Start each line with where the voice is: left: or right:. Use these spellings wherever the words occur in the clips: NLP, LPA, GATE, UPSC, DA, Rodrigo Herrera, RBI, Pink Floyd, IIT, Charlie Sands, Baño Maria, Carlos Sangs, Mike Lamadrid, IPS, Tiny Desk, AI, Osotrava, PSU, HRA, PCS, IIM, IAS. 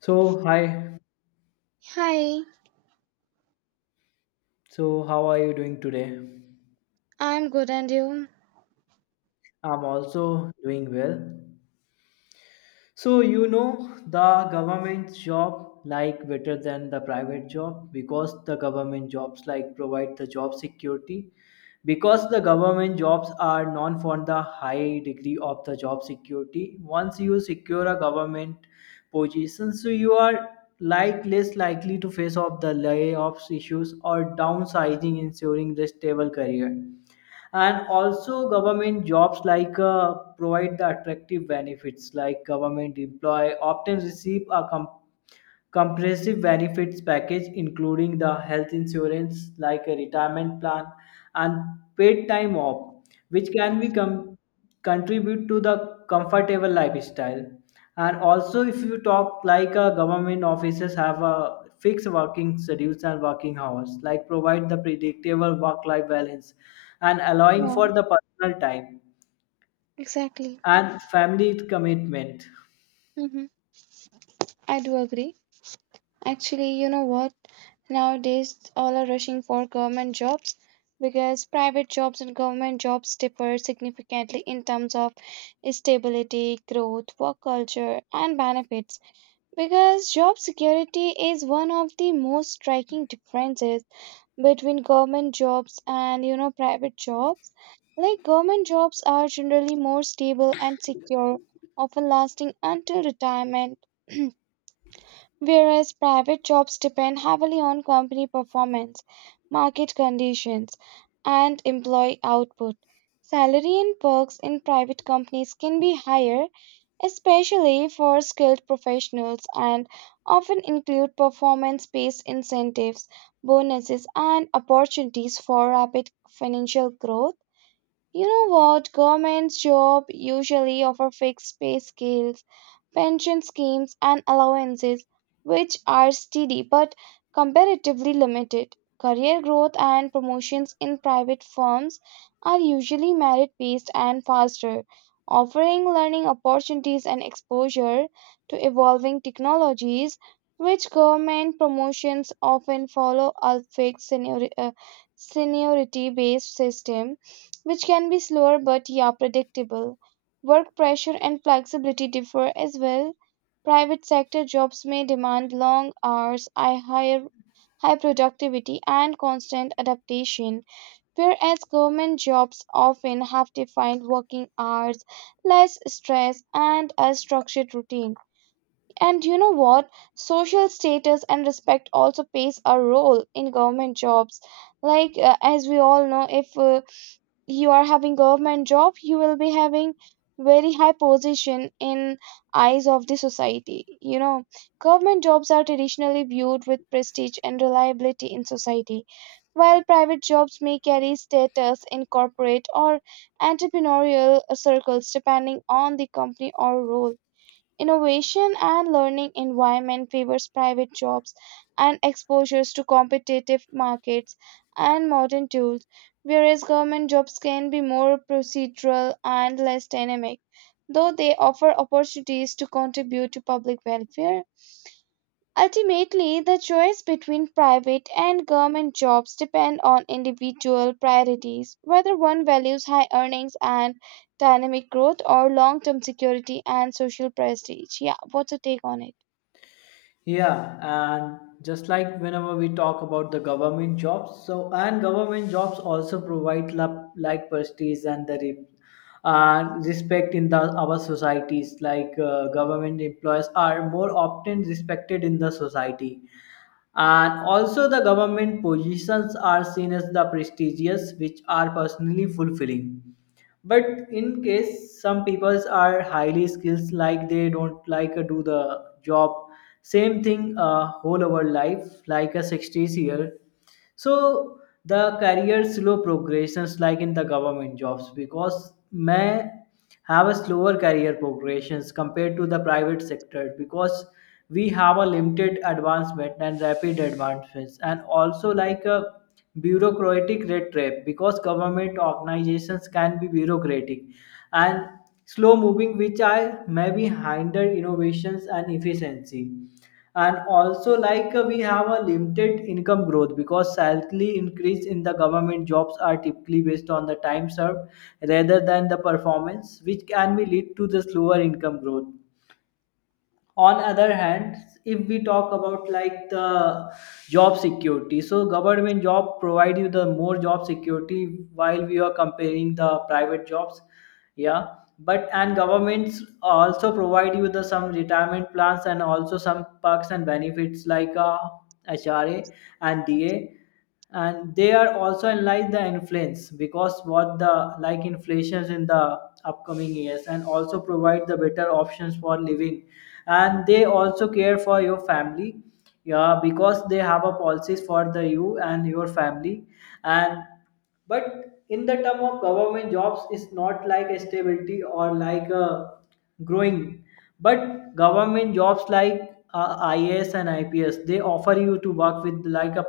left: So, hi.
right: Hi,
left: So, how are you doing today?
right: I'm good, and you?
left: I'm also doing well. So, the government job like better than the private job because the government jobs like provide the job security because the government jobs are known for the high degree of the job security. Once you secure a government position, so you are like less likely to face off the layoffs issues or downsizing ensuring the stable career. And also government jobs like provide the attractive benefits like government employee often receive a comprehensive benefits package including the health insurance like a retirement plan and paid time off which can be contribute to the comfortable lifestyle. And also if you talk like a government offices have a fixed working schedules and working hours like provide the predictable work life balance and allowing
right: Yeah,
left: for the personal time
right: exactly.
left: and family commitment.
right: Mm-hmm. I do agree. Actually, you know what? Nowadays, all are rushing for government jobs because private jobs and government jobs differ significantly in terms of stability, growth, work culture, and benefits. Because job security is one of the most striking differences between government jobs and private jobs. Like government jobs are generally more stable and secure, often lasting until retirement. Whereas private jobs depend heavily on company performance, market conditions, and employee output. Salary and perks in private companies can be higher, especially for skilled professionals, and often include performance based incentives, bonuses, and opportunities for rapid financial growth. You know what? Government jobs usually offer fixed pay scales, pension schemes, and allowances, which are steady but comparatively limited. Career growth and promotions in private firms are usually merit based and faster, offering learning opportunities and exposure to evolving technologies, which government promotions often follow a fixed seniority based system, which can be slower but, yeah, predictable. Work pressure and flexibility differ as well. Private sector jobs may demand long hours, high productivity, and constant adaptation, whereas government jobs often have defined working hours, less stress, and a structured routine. And you know what? Social status and respect also plays a role in government jobs. Like, as we all know, if you are having government job, you will be having very high position in eyes of the society. You know, government jobs are traditionally viewed with prestige and reliability in society, while private jobs may carry status in corporate or entrepreneurial circles depending on the company or role. Innovation and learning environment favors private jobs and exposures to competitive markets and modern tools, whereas government jobs can be more procedural and less dynamic, though they offer opportunities to contribute to public welfare. Ultimately, the choice between private and government jobs depend on individual priorities, whether one values high earnings and dynamic growth or long-term security and social prestige. Yeah, what's your take on it?
left: Yeah, and just like whenever we talk about the government jobs, so and government jobs also provide like prestige and and respect in the our societies. Like government employees are more often respected in the society, and also the government positions are seen as the prestigious, which are personally fulfilling, but in case some peoples are highly skilled like they don't like do the job same thing whole our life like a 60s year. So the career slow progressions like in the government jobs because may have a slower career progressions compared to the private sector because we have a limited advancement and rapid advancements. And also like a bureaucratic red tape because government organizations can be bureaucratic and slow moving which are maybe hinder innovations and efficiency. And also like we have a limited income growth because salary increase in the government jobs are typically based on the time served rather than the performance which can be lead to the slower income growth. On other hand, if we talk about like the job security, so government job provide you the more job security while we are comparing the private jobs, yeah. But and governments also provide you the some retirement plans and also some perks and benefits like HRA and DA, and they are also analyze the influence because what the like inflations in the upcoming years and also provide the better options for living. And they also care for your family, yeah, because they have a policies for the you and your family. And but in the term of government jobs it's not like a stability or like a growing, but government jobs like IAS and IPS they offer you to work with like a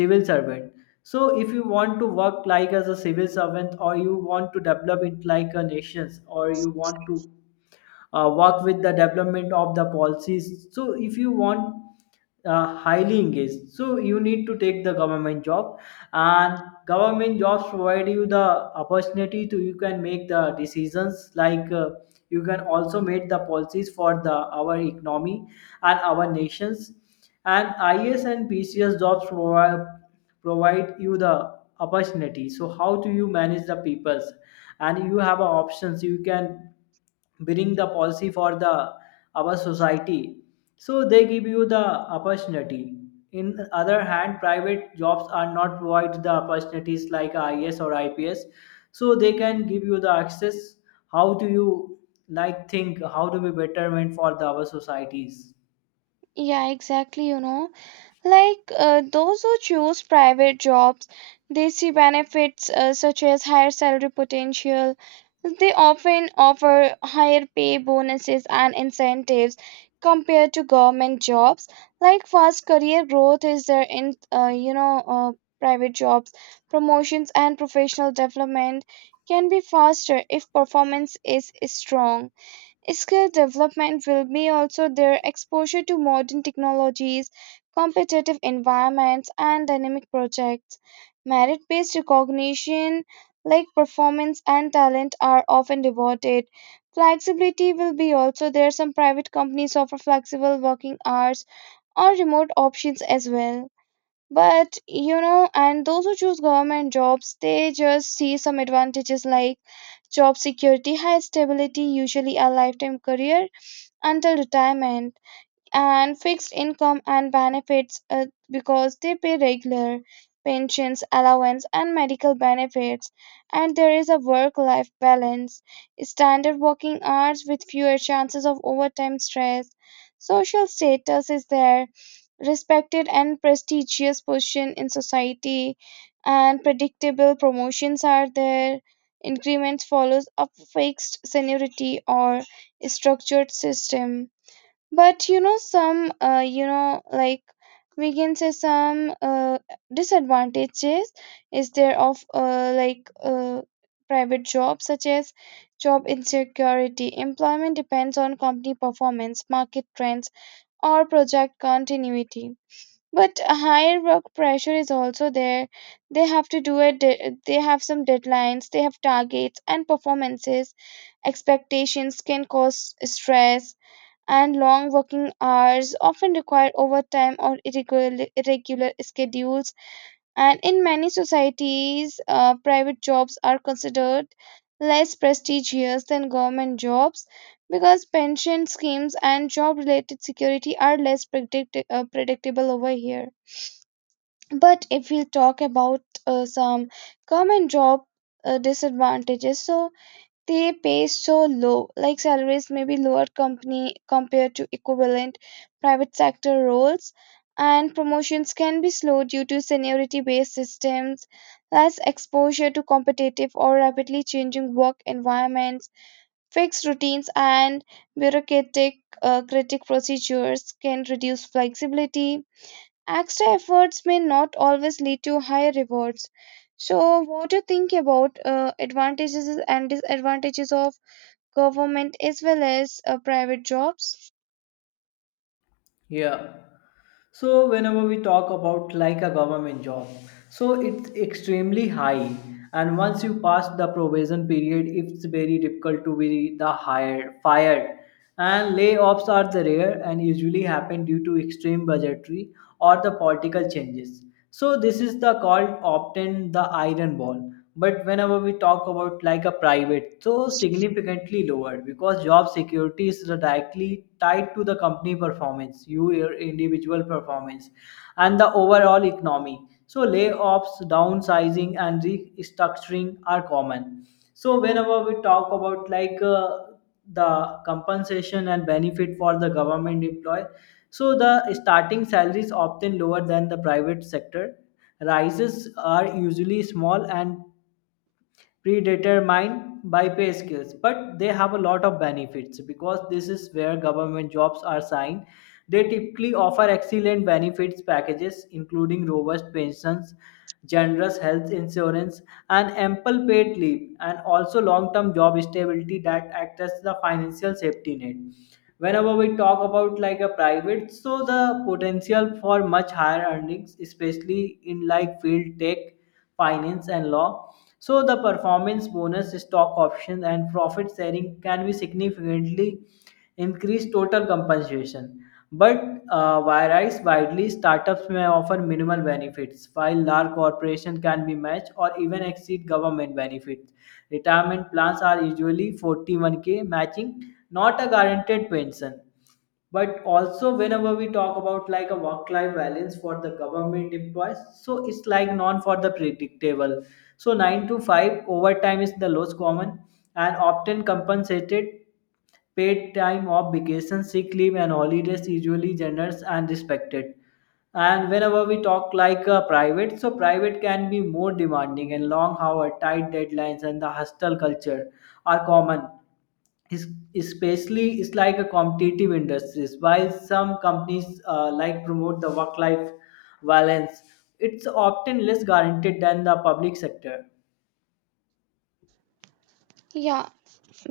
left: civil servant. So if you want to work like as a civil servant or you want to develop it like a nations or you want to work with the development of the policies, so if you want highly engaged, so you need to take the government job. And government jobs provide you the opportunity to you can make the decisions like you can also make the policies for the our economy and our nations. And is and PCS jobs provide you the opportunity so how do you manage the peoples, and you have a options you can bring the policy for the our society. So they give you the opportunity. In other hand, private jobs are not provide the opportunities like is or IPS, so they can give you the access how do you like think how to be betterment for the our societies.
right: Yeah, exactly, you know. Like those who choose private jobs, they see benefits such as higher salary potential. They often offer higher pay bonuses and incentives compared to government jobs. Like fast career growth is there in private jobs. Promotions and professional development can be faster if performance is strong. Skill development will be also their exposure to modern technologies, competitive environments, and dynamic projects. Merit based recognition, like performance and talent, are often rewarded. Flexibility will be also there. Some private companies offer flexible working hours or remote options as well. But you know, and those who choose government jobs, they just see some advantages like job security, high stability, usually a lifetime career until retirement, and fixed income and benefits, because they pay regular pensions, allowance, and medical benefits. And there is a work life balance, standard working hours with fewer chances of overtime stress. Social status is there, respected and prestigious position in society, and predictable promotions are there. Increments follows a fixed seniority or structured system, but you know, some you know like we can say some disadvantages is there of private jobs, such as job insecurity, employment depends on company performance, market trends, or project continuity. But a higher work pressure is also there, they have to do it, they have some deadlines, they have targets and performances expectations can cause stress, and long working hours often require overtime or irregular schedules. And in many societies, private jobs are considered less prestigious than government jobs because pension schemes and job related security are less predictable over here. But if we talk about some common job disadvantages, so they pay so low, like salaries may be lower company compared to equivalent private sector roles, and promotions can be slow due to seniority based systems, less exposure to competitive or rapidly changing work environments, fixed routines, and bureaucratic critic procedures can reduce flexibility. Extra efforts may not always lead to higher rewards. So, what do you think about advantages and disadvantages of government as well as private jobs?
left: Yeah. So whenever we talk about like a government job, so it's extremely high, and once you pass the probation period, it's very difficult to be the hired fired. And layoffs are the rare and usually happen due to extreme budgetary or the political changes. So this is the called often the iron ball. But whenever we talk about like a private, so significantly lower because job security is directly tied to the company performance, you, your individual performance and the overall economy. So layoffs, downsizing and restructuring are common. So whenever we talk about like the compensation and benefit for the government employee, so the starting salary is often lower than the private sector. Rises are usually small and predetermined by pay scales, but they have a lot of benefits because this is where government jobs are signed. They typically offer excellent benefits packages including robust pensions, generous health insurance, and ample paid leave, and also long-term job stability that acts as the financial safety net. Whenever we talk about like a private, so the potential for much higher earnings especially in like field tech, finance, and law. So, the performance bonus, stock options, and profit sharing can be significantly increase total compensation. But whereas widely, startups may offer minimal benefits, while large corporations can be matched or even exceed government benefits. Retirement plans are usually 41k matching, not a guaranteed pension. But also whenever we talk about like a work life balance for the government employees, so it's like non for the predictable, so 9 to 5 overtime is the lowest common and often compensated. Paid time off, vacation, sick leave and holidays usually generous and respected. And whenever we talk like a private, so private can be more demanding and long hour, tight deadlines and the hostile culture are common, is, especially it's like a competitive industries. While some companies like promote the work life balance, it's often less guaranteed than the public sector.
right: Yeah,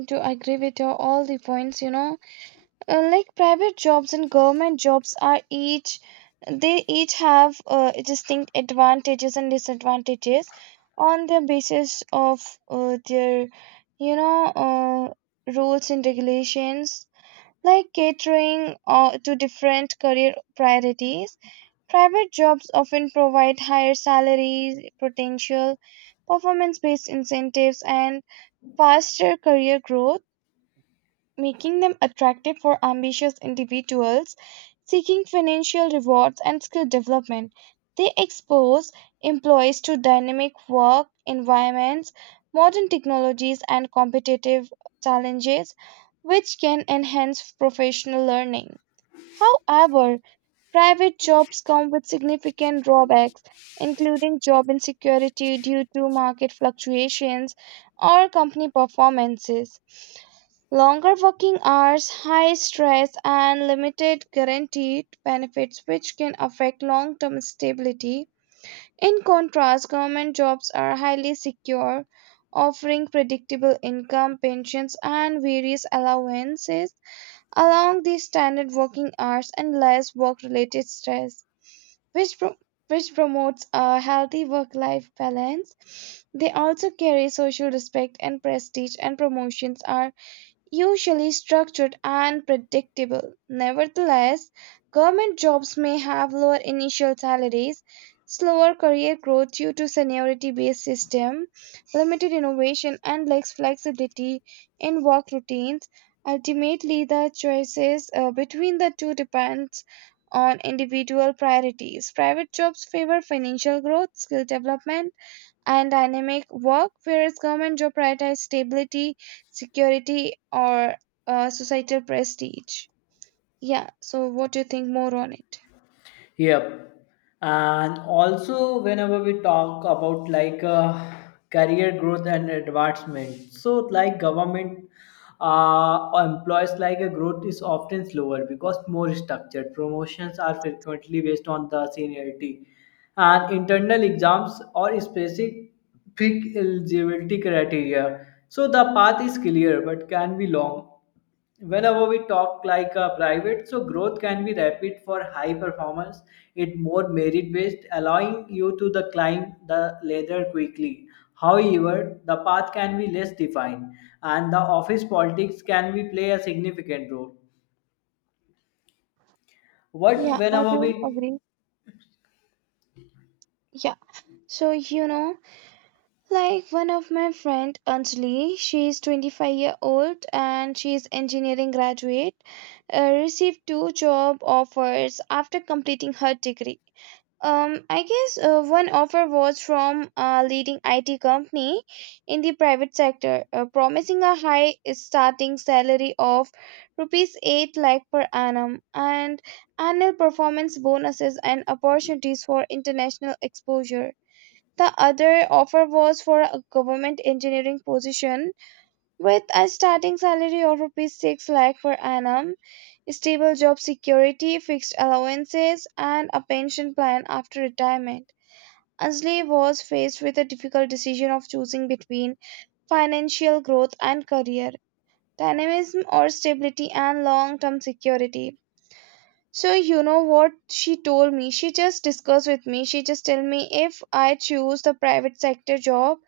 right: to agree with your all the points, you know, like private jobs and government jobs are each, they each have distinct advantages and disadvantages on the basis of their you know rules and regulations, like catering to different career priorities. Private jobs often provide higher salaries, potential, performance based incentives, and faster career growth, making them attractive for ambitious individuals seeking financial rewards and skill development. They expose employees to dynamic work environments, modern technologies, and competitive challenges, which can enhance professional learning. However, private jobs come with significant drawbacks, including job insecurity due to market fluctuations or company performances. Longer working hours, high stress, and limited guaranteed benefits, which can affect long term stability. In contrast, government jobs are highly secure, offering predictable income, pensions, and various allowances along the standard working hours and less work related stress, which, pro- which promotes a healthy work life balance. They also carry social respect and prestige, and promotions are usually structured and predictable. Nevertheless, government jobs may have lower initial salaries, slower career growth due to seniority-based system, limited innovation, and less flexibility in work routines. Ultimately, the choices between the two depends on individual priorities. Private jobs favor financial growth, skill development, and dynamic work, whereas government job prioritize stability, security, or societal prestige. Yeah, so what do you think more on it?
left: Yep. And also, whenever we talk about like career growth and advancement, so like government employs like a growth is often slower because more structured. Promotions are frequently based on the seniority, and internal exams or specific eligibility criteria. So the path is clear but can be long. Whenever we talk like a private, so growth can be rapid for high performance, it more merit based allowing you to the climb the ladder quickly. However the path can be less defined and the office politics can be play a significant role. What
right: Yeah, I
left: whenever
right: do
left: we,
right: agree. Yeah. So you know, like one of my friend Anjali, she is 25-year-old and she is engineering graduate, received two job offers after completing her degree. I guess one offer was from a leading IT company in the private sector, promising a high starting salary of rupees 8 lakh per annum and annual performance bonuses and opportunities for international exposure. The other offer was for a government engineering position with a starting salary of rupees 6 lakh per annum, stable job security, fixed allowances, and a pension plan after retirement. Ansley was faced with a difficult decision of choosing between financial growth and career, dynamism or stability and long term security. So, you know what she told me? She just discussed with me. She just told me if I choose the private sector job,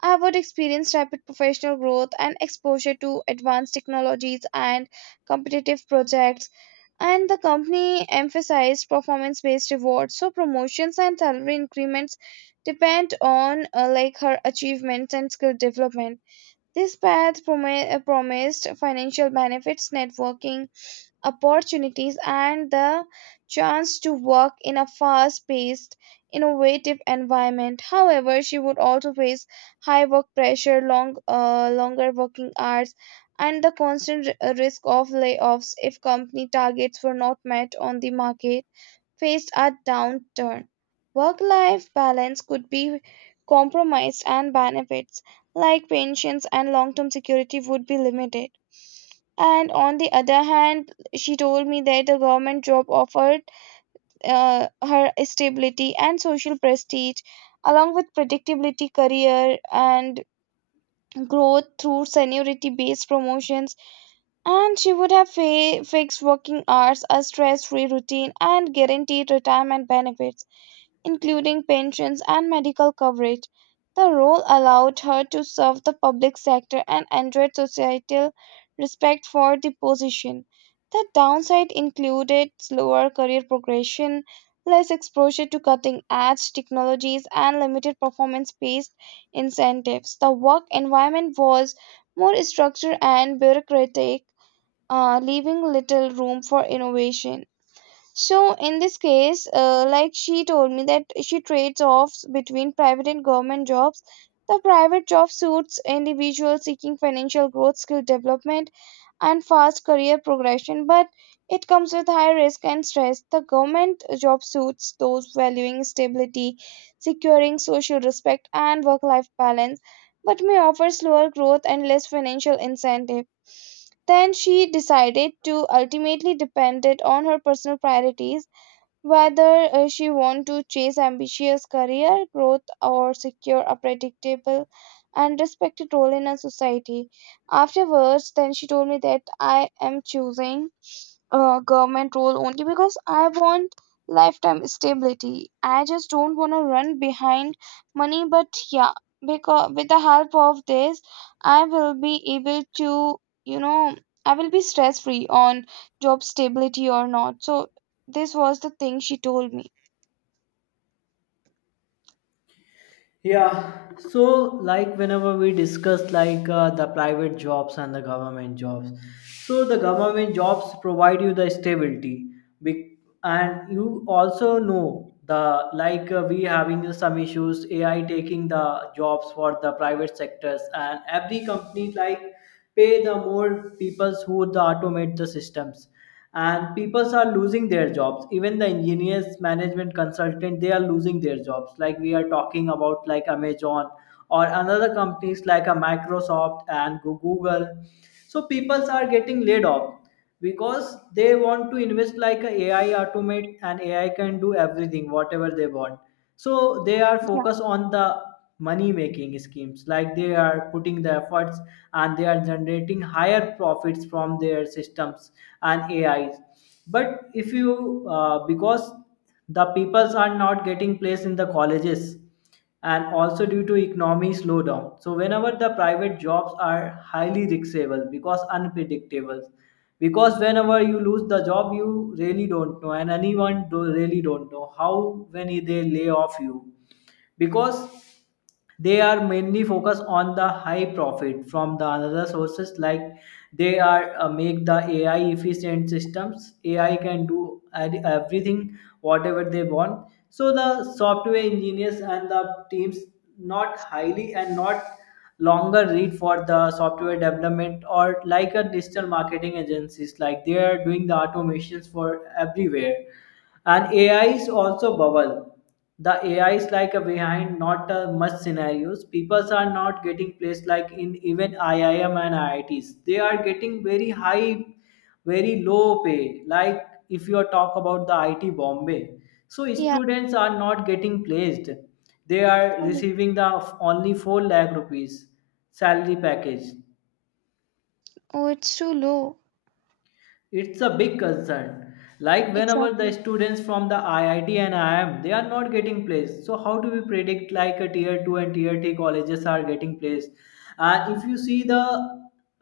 right: I would experience rapid professional growth and exposure to advanced technologies and competitive projects, and the company emphasized performance based rewards, so promotions and salary increments depend on like her achievements and skill development. This path promised financial benefits, networking opportunities, and the chance to work in a fast paced, innovative environment. However, she would also face high work pressure, longer working hours, and the constant risk of layoffs if company targets were not met on the market faced a downturn. Work life balance could be compromised, and benefits like pensions and long term security would be limited. And on the other hand, she told me that the government job offered her stability and social prestige, along with predictability, career, and growth through seniority based promotions. And she would have fixed working hours, a stress free routine, and guaranteed retirement benefits including pensions and medical coverage. The role allowed her to serve the public sector and enjoyed societal respect for the position. The downside included slower career progression, less exposure to cutting edge technologies, and limited performance based incentives. The work environment was more structured and bureaucratic, leaving little room for innovation. So in this case, like she told me that she trades offs between private and government jobs. The private job suits individuals seeking financial growth, skill development, and fast career progression, but it comes with high risk and stress. The government job suits those valuing stability, securing social respect, and work life balance, but may offer slower growth and less financial incentive. Then she decided to ultimately depend it on her personal priorities, whether she want to chase ambitious career growth or secure a predictable and respected role in a society. Afterwards, then she told me that I am choosing government role only because I want lifetime stability. I just don't want to run behind money, but yeah, because with the help of this, I will be able to, you know, I will be stress free on job stability or not. So, this was the thing she told me.
left: yeah, so like whenever we discuss like the private jobs and the government jobs, so the government jobs provide you the stability. Be- and you also know the like we having some issues AI taking the jobs for the private sectors, and every company like pay the more people who the automate the systems, and people are losing their jobs, even the engineers, management consultant, they are losing their jobs. Like we are talking about like Amazon or another companies like a Microsoft and Google, so people are getting laid off because they want to invest like a AI automate and AI can do everything whatever they want. So they are
right: Yeah.
left: focused on the money making schemes like they are putting the efforts and they are generating higher profits from their systems and AIs. But if you because the peoples are not getting placed in the colleges and also due to economy slowdown. So whenever the private jobs are highly riskable because unpredictable, because whenever you lose the job, you really don't know, and anyone do, really don't know how when they lay off you, because they are mainly focused on the high profit from the another sources. Like they are make the AI efficient systems, AI can do everything whatever they want. So the software engineers and the teams not highly and not longer read for the software development or like a digital marketing agencies, like they are doing the automations for everywhere. And AI is also bubble, the AI is like a behind, not a much scenarios people are not getting placed like in even IIM and IITs, they are getting very high, very low pay. Like if you are talk about the IT Bombay, so
right: Yeah.
left: students are not getting placed, they are
right: Oh,
left: receiving the only 4 lakh rupees salary package.
right: oh it's too low.
left: It's a big concern. Like whenever the
right: Exactly.
left: students from the IIT and IIM, they are not getting placed. So how do we predict like a tier two and tier three colleges are getting placed? And if you see the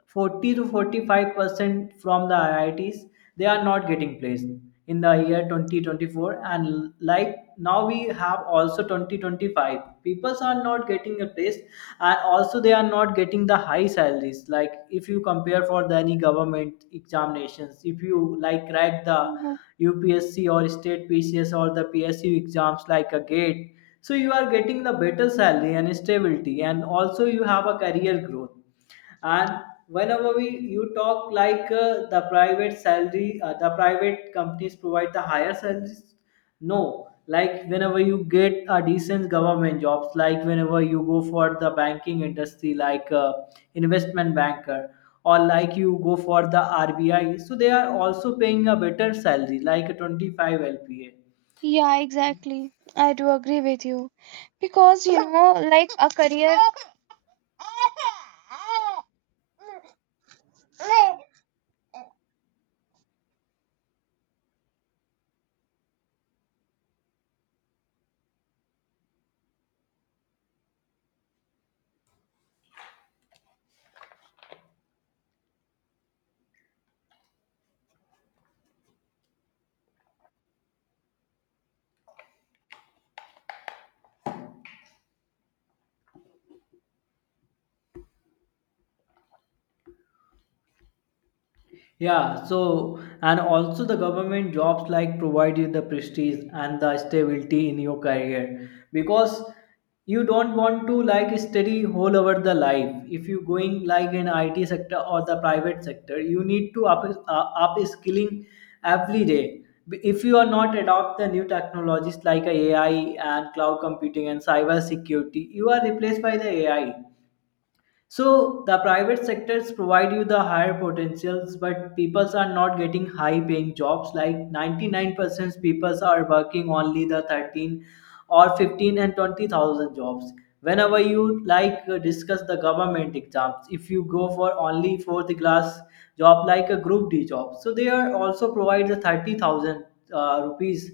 left: 40 to 45% from the IITs, they are not getting placed in the year 2024, and like now we have also 2025, people are not getting replaced. And also they are not getting the high salaries, like if you compare for the any government examinations, if you like crack the
right: Mhm.
left: UPSC or state PCS or the PSU exams like a GATE, so you are getting the better salary and stability, and also you have a career growth. And whenever we you talk like the private salary, the private companies provide the higher salaries. No, like whenever you get a decent government jobs, like whenever you go for the banking industry, like investment banker, or like you go for the RBI, so they are also paying a better salary like a 25 LPA.
right: Yeah, exactly. I do agree with you. Because, you know, like a career.
left: Yeah, so and also the government jobs like provide you the prestige and the stability in your career, because you don't want to like study whole over the life. If you going like in IT sector or the private sector, you need to up skilling every day. If you are not adopt the new technologies like a AI and cloud computing and cyber security, you are replaced by the AI. So the private sectors provide you the higher potentials, but people are not getting high paying jobs. Like 99% people are working only the 13 or 15 and 20,000 jobs. Whenever you like discuss the government exams, if you go for only fourth class job like a group D job, so they are also provide the 30,000 rupees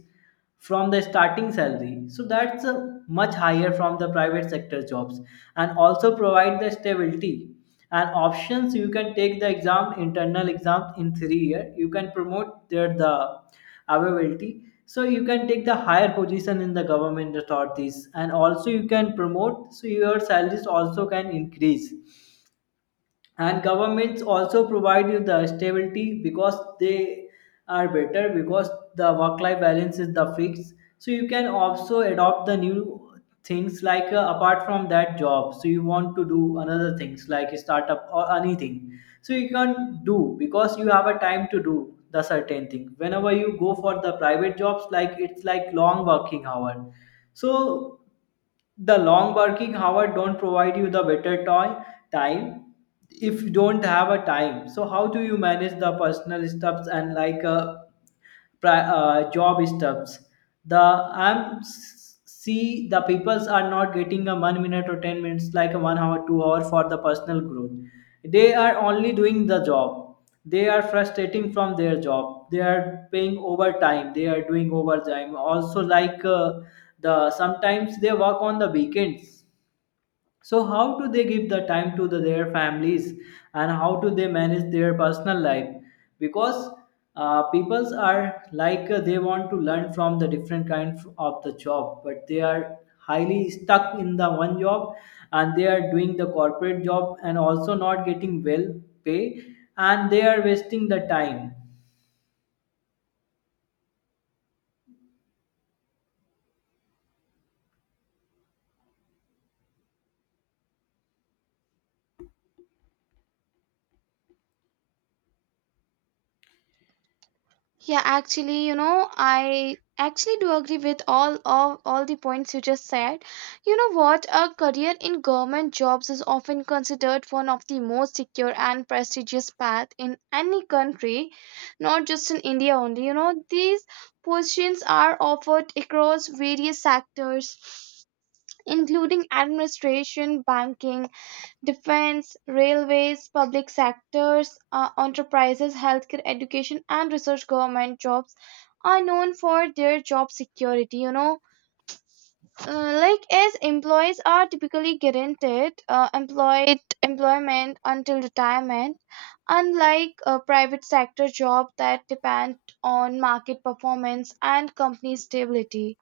left: from the starting salary. So that's much higher from the private sector jobs, and also provide the stability and options. You can take the exam, internal exams, in 3 year you can promote their the availability. So you can take the higher position in the government authorities, and also you can promote so your salaries also can increase. And governments also provide you the stability because they are better, because the work life balance is the fix. So you can also adopt the new things like apart from that job, so you want to do another things like startup or anything, so you can do because you have a time to do the certain thing. Whenever you go for the private jobs, like it's like long working hour, so the long working hour don't provide you the better toy time. If you don't have a time, so how do you manage the personal stuffs and like job stuffs. The See, the peoples are not getting a 1 minute or 10 minutes, like a 1 hour, 2 hour for the personal growth. They are only doing the job. They are frustrating from their job. They are paying overtime. They are doing overtime. Also, like the sometimes they work on the weekends, so how do they give the time to their families, and how do they manage their personal life? Because peoples are like they want to learn from the different kind of the job, but they are highly stuck in the one job, and they are doing the corporate job and also not getting well pay, and they are wasting the time.
right: Yeah, actually, you know, I actually do agree with all of all the points you just said. You know what? A career in government jobs is often considered one of the most secure and prestigious path in any country, not just in India only. You know, these positions are offered across various sectors, including administration, banking, defense, railways, public sectors, enterprises, healthcare, education, and research. Government jobs are known for their job security. Like, as employees are typically guaranteed employed employment until retirement, unlike a private sector job that depend on market performance and company stability.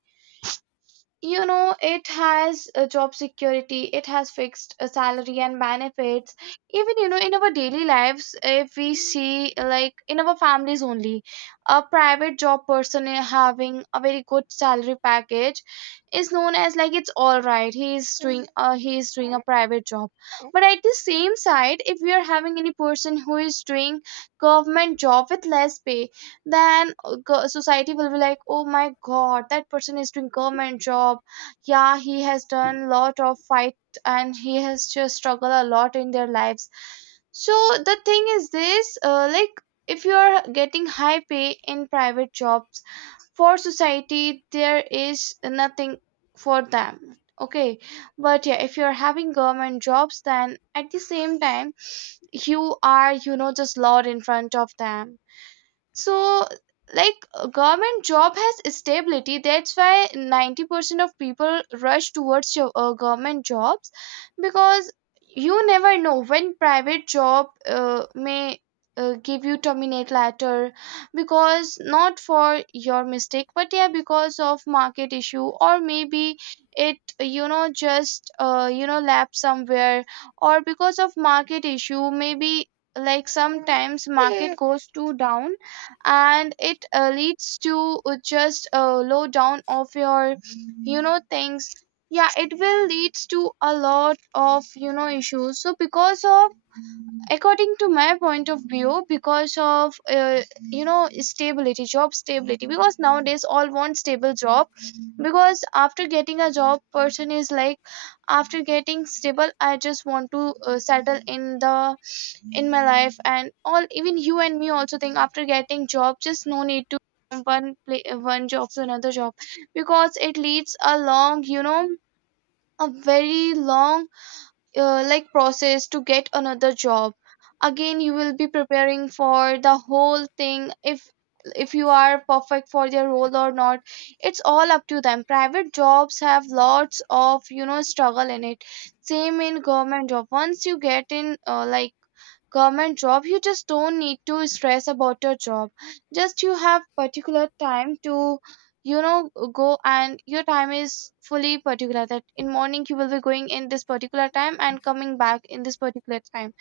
right: You know, it has a job security, it has fixed a salary and benefits. Even, you know, in our daily lives, if we see, like, in our families only, a private job person having a very good salary package is known as, like, it's all right, he is doing he is doing a private job. But at the same side, if we are having any person who is doing government job with less pay, then society will be like, oh my god, that person is doing government job. Yeah, he has done lot of fight and he has just struggled a lot in their lives. So the thing is this, like, if you are getting high pay in private jobs, for society there is nothing for them. Okay. But yeah, if you are having government jobs, then at the same time you are, you know, just loud in front of them. So, like, a government job has stability. That's why 90% of people rush towards your government jobs, because you never know when private job may give you terminate letter, because not for your mistake, but yeah, because of market issue, or maybe it, you know, just you know, lapse somewhere, or because of market issue, maybe, like, sometimes market goes too down, and it leads to just a low down of your, you know, things. Yeah, it will leads to a lot of, you know, issues. So because of, according to my point of view, because of you know, stability, job stability, because nowadays all want stable job. Because after getting a job, person is like, after getting stable, I just want to settle in the, in my life and all. Even you and me also think, after getting job, just no need to, from one play, one job to another job, because it leads a long, you know, a very long like, process to get another job. Again you will be preparing for the whole thing, if you are perfect for their role or not. It's all up to them. Private jobs have lots of, you know, struggle in it. Same in government job, once you get in, like, government job, you just don't need to stress about your job. Just you have particular time to, you know, go, and your time is fully particular, that in morning you will be going in this particular time and coming back in this particular time.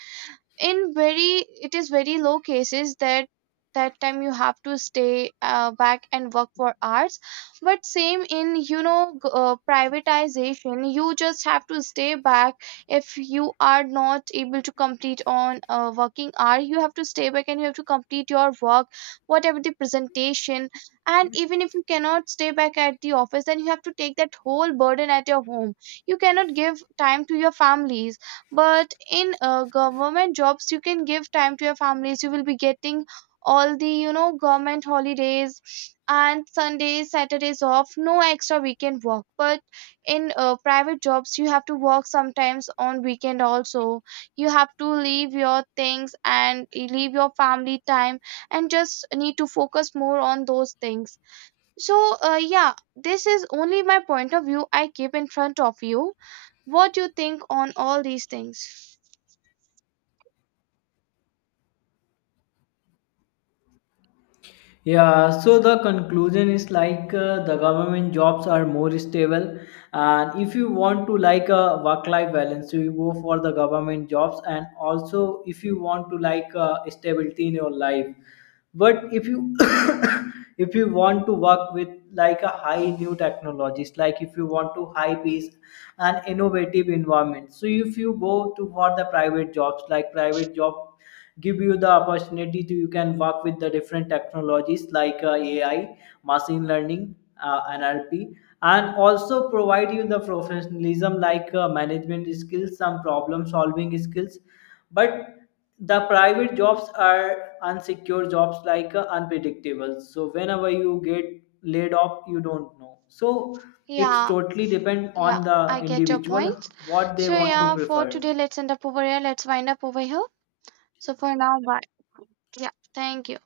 right: In very, it is very low cases that, that time you have to stay back and work for hours. But same in, you know, privatization, you just have to stay back. If you are not able to complete on a working hour, you have to stay back and you have to complete your work, whatever the presentation. And even if you cannot stay back at the office, then you have to take that whole burden at your home. You cannot give time to your families. But in government jobs, you can give time to your families. You will be getting all the, you know, government holidays and sundays, saturdays off, no extra weekend work. But in private jobs, you have to work sometimes on weekend also. You have to leave your things and leave your family time, and just need to focus more on those things. So yeah, this is only my point of view I keep in front of you. What do you think on all these things?
left: Yeah, so the conclusion is like the government jobs are more stable, and if you want to like a work-life balance, so you go for the government jobs, and also if you want to like stability in your life. But if you if you want to work with like a high new technologies, like if you want to high pace and innovative environment, so if you go to for the private jobs, like private job give you the opportunity to you can work with the different technologies like AI, machine learning, NLP, and also provide you the professionalism, like management skills, some problem solving skills. But the private jobs are unsecure jobs, like unpredictable, so whenever you get laid off you don't know. So it's
right: Yeah,
left: totally depend
right: yeah,
left: on the
right: I get your
left: individual
right: points.
left: what they
right: So
left: want to
right: yeah, for
left: prefer.
right: today, let's end up over here. Let's wind up over here. So for now, bye. Yeah, thank you.